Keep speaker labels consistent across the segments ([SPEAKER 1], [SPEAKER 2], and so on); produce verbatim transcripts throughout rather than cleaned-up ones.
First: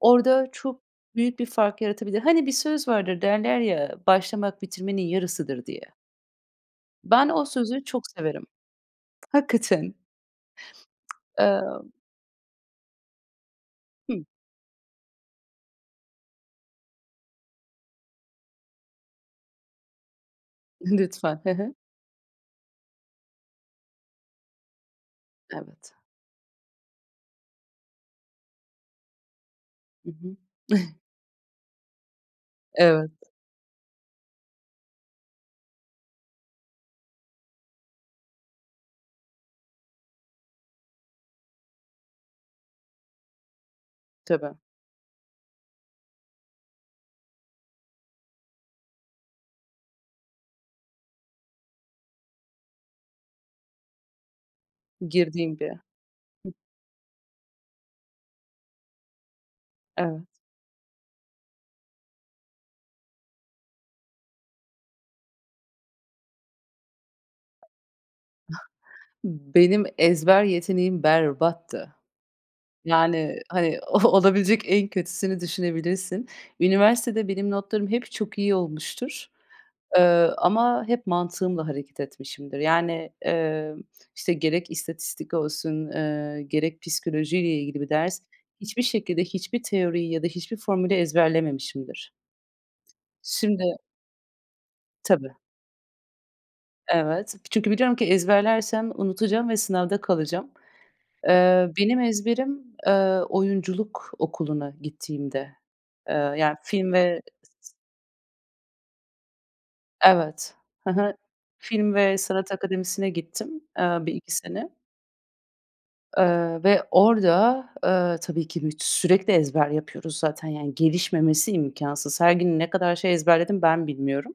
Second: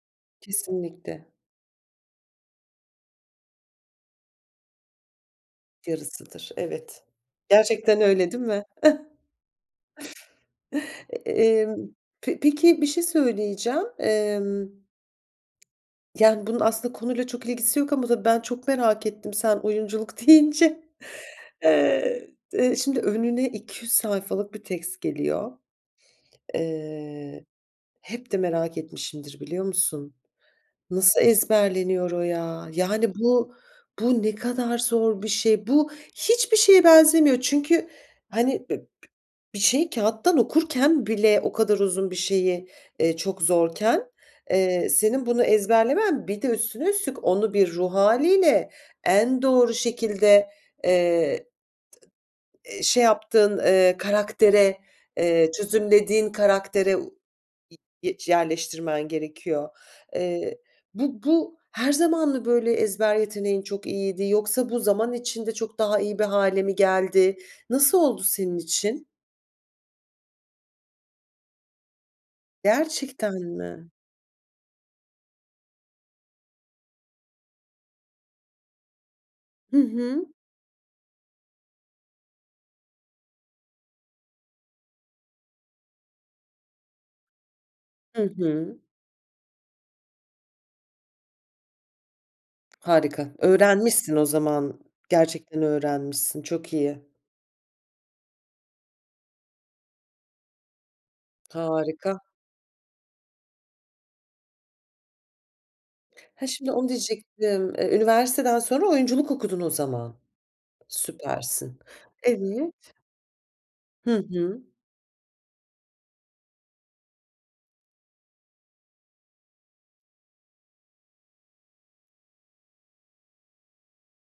[SPEAKER 1] Orada çok
[SPEAKER 2] Kesinlikle.
[SPEAKER 1] büyük bir fark yaratabilir. Hani, bir söz vardır derler ya, "Başlamak bitirmenin yarısıdır." diye.
[SPEAKER 2] Yarısıdır, evet.
[SPEAKER 1] Ben o sözü
[SPEAKER 2] Gerçekten
[SPEAKER 1] çok
[SPEAKER 2] öyle değil
[SPEAKER 1] severim.
[SPEAKER 2] mi?
[SPEAKER 1] Hakikaten.
[SPEAKER 2] E emm,
[SPEAKER 1] Emm
[SPEAKER 2] pe peki, bir şey söyleyeceğim,
[SPEAKER 1] Hımm.
[SPEAKER 2] emm, yani, bunun aslında konuyla çok ilgisi yok ama ben çok merak ettim sen oyunculuk deyince.
[SPEAKER 1] Lütfen. Hı hı.
[SPEAKER 2] Eee, d şimdi önüne iki yüz sayfalık bir text geliyor.
[SPEAKER 1] Evet.
[SPEAKER 2] Eee, hep de merak etmişimdir biliyor
[SPEAKER 1] I
[SPEAKER 2] musun?
[SPEAKER 1] hı.
[SPEAKER 2] Nasıl ezberleniyor o ya?
[SPEAKER 1] Evet.
[SPEAKER 2] Yani, bu bu ne kadar zor bir şey? Bu hiçbir şeye benzemiyor. Çünkü, hani, b b bir şeyi kağıttan okurken bile o kadar uzun bir şeyi, eee, çok zorken,
[SPEAKER 1] Tabii.
[SPEAKER 2] eee, senin bunu ezberlemen bir de üstüne üstlük onu bir ruh hâliyle en doğru şekilde, eee, t eee, şey yaptığın, eee, karaktere, eee,
[SPEAKER 1] Girdiğim bir
[SPEAKER 2] çözümlediğin karaktere u y yerleştirmen gerekiyor.
[SPEAKER 1] Evet.
[SPEAKER 2] Eee, bu bu her zaman mı böyle ezber yeteneğin çok iyiydi yoksa bu zaman içinde çok daha iyi bir hâle mi geldi? Nasıl oldu senin için?
[SPEAKER 1] Benim ezber yeteneğim berbattı. Yani,
[SPEAKER 2] Gerçekten
[SPEAKER 1] hani,
[SPEAKER 2] mi?
[SPEAKER 1] olabilecek en kötüsünü düşünebilirsin. Üniversitede benim notlarım hep çok iyi olmuştur,
[SPEAKER 2] Hı
[SPEAKER 1] eee,
[SPEAKER 2] hı.
[SPEAKER 1] ama hep mantığımla hareket etmişimdir. Yani, eee, işte, gerek istatistik olsun, eee, gerek psikolojiyle ilgili bir ders,
[SPEAKER 2] Hı hı.
[SPEAKER 1] hiçbir şekilde hiçbir teoriyi ya da hiçbir formülü ezberlememişimdir.
[SPEAKER 2] Harika.
[SPEAKER 1] Şimdi
[SPEAKER 2] Öğrenmişsin o zaman.
[SPEAKER 1] Tabii.
[SPEAKER 2] Gerçekten öğrenmişsin. Çok iyi.
[SPEAKER 1] Evet. Çünkü biliyorum ki ezberlersem unutacağım ve sınavda kalacağım. Eee, benim
[SPEAKER 2] Harika.
[SPEAKER 1] ezberim, eee, oyunculuk okuluna gittiğimde, eee,
[SPEAKER 2] Ha,
[SPEAKER 1] yani
[SPEAKER 2] şimdi onu
[SPEAKER 1] film ve
[SPEAKER 2] diyecektim. E, üniversiteden sonra oyunculuk okudun o zaman.
[SPEAKER 1] Evet. Hı hı.
[SPEAKER 2] Süpersin.
[SPEAKER 1] Film ve Sanat
[SPEAKER 2] Evet.
[SPEAKER 1] Akademisi'ne gittim, eee, bir
[SPEAKER 2] Hı
[SPEAKER 1] iki
[SPEAKER 2] hı.
[SPEAKER 1] sene. Eee, ve orada, eee, tabii ki büt sürekli ezber yapıyoruz zaten, yani, gelişmemesi imkansız. Her gün ne kadar şey ezberledim ben bilmiyorum.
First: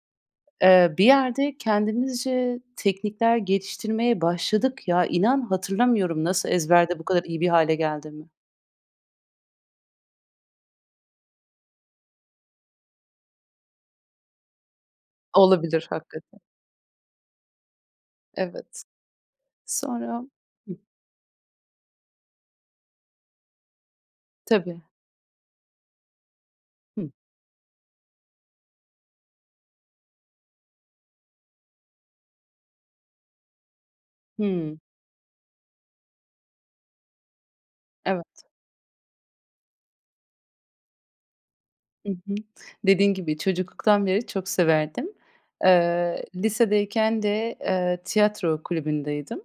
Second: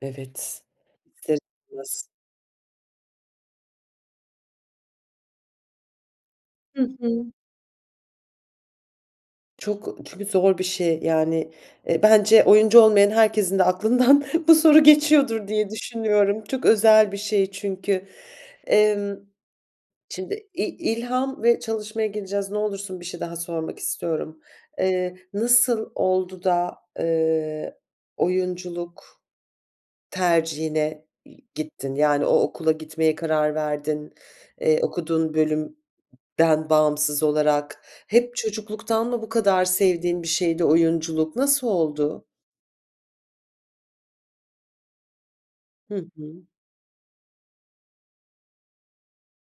[SPEAKER 2] Evet.
[SPEAKER 1] Eee, bir yerde
[SPEAKER 2] [unintelligible]
[SPEAKER 1] kendimizce teknikler geliştirmeye başladık. Ya, inan, hatırlamıyorum nasıl
[SPEAKER 2] Hı
[SPEAKER 1] ezberde bu kadar
[SPEAKER 2] hı.
[SPEAKER 1] iyi bir hâle geldiğimi.
[SPEAKER 2] Çok çünkü zor bir şey, yani, e, bence oyuncu olmayan herkesin de aklından bu soru geçiyordur diye
[SPEAKER 1] Olabilir, hakikaten.
[SPEAKER 2] düşünüyorum. Çok özel bir şey çünkü.
[SPEAKER 1] Evet.
[SPEAKER 2] Emm,
[SPEAKER 1] Sonra
[SPEAKER 2] şimdi i
[SPEAKER 1] Hı.
[SPEAKER 2] ilham ve çalışmaya geleceğiz. Ne olursun bir şey daha sormak istiyorum.
[SPEAKER 1] Tabii.
[SPEAKER 2] Eee, nasıl oldu da,
[SPEAKER 1] Hımm.
[SPEAKER 2] eee, oyunculuk tercihine y gittin, yani, o okula gitmeye karar verdin?
[SPEAKER 1] Hımm.
[SPEAKER 2] Eee, okuduğun bölümden bağımsız olarak? Hep
[SPEAKER 1] Evet.
[SPEAKER 2] çocukluktan mı bu kadar sevdiğin bir şeydi oyunculuk? Nasıl
[SPEAKER 1] Hı
[SPEAKER 2] oldu?
[SPEAKER 1] hı. Dediğin gibi çocukluktan beri çok severdim.
[SPEAKER 2] Hı
[SPEAKER 1] Eee,
[SPEAKER 2] hı.
[SPEAKER 1] lisedeyken de, eee, tiyatro kulübündeydim.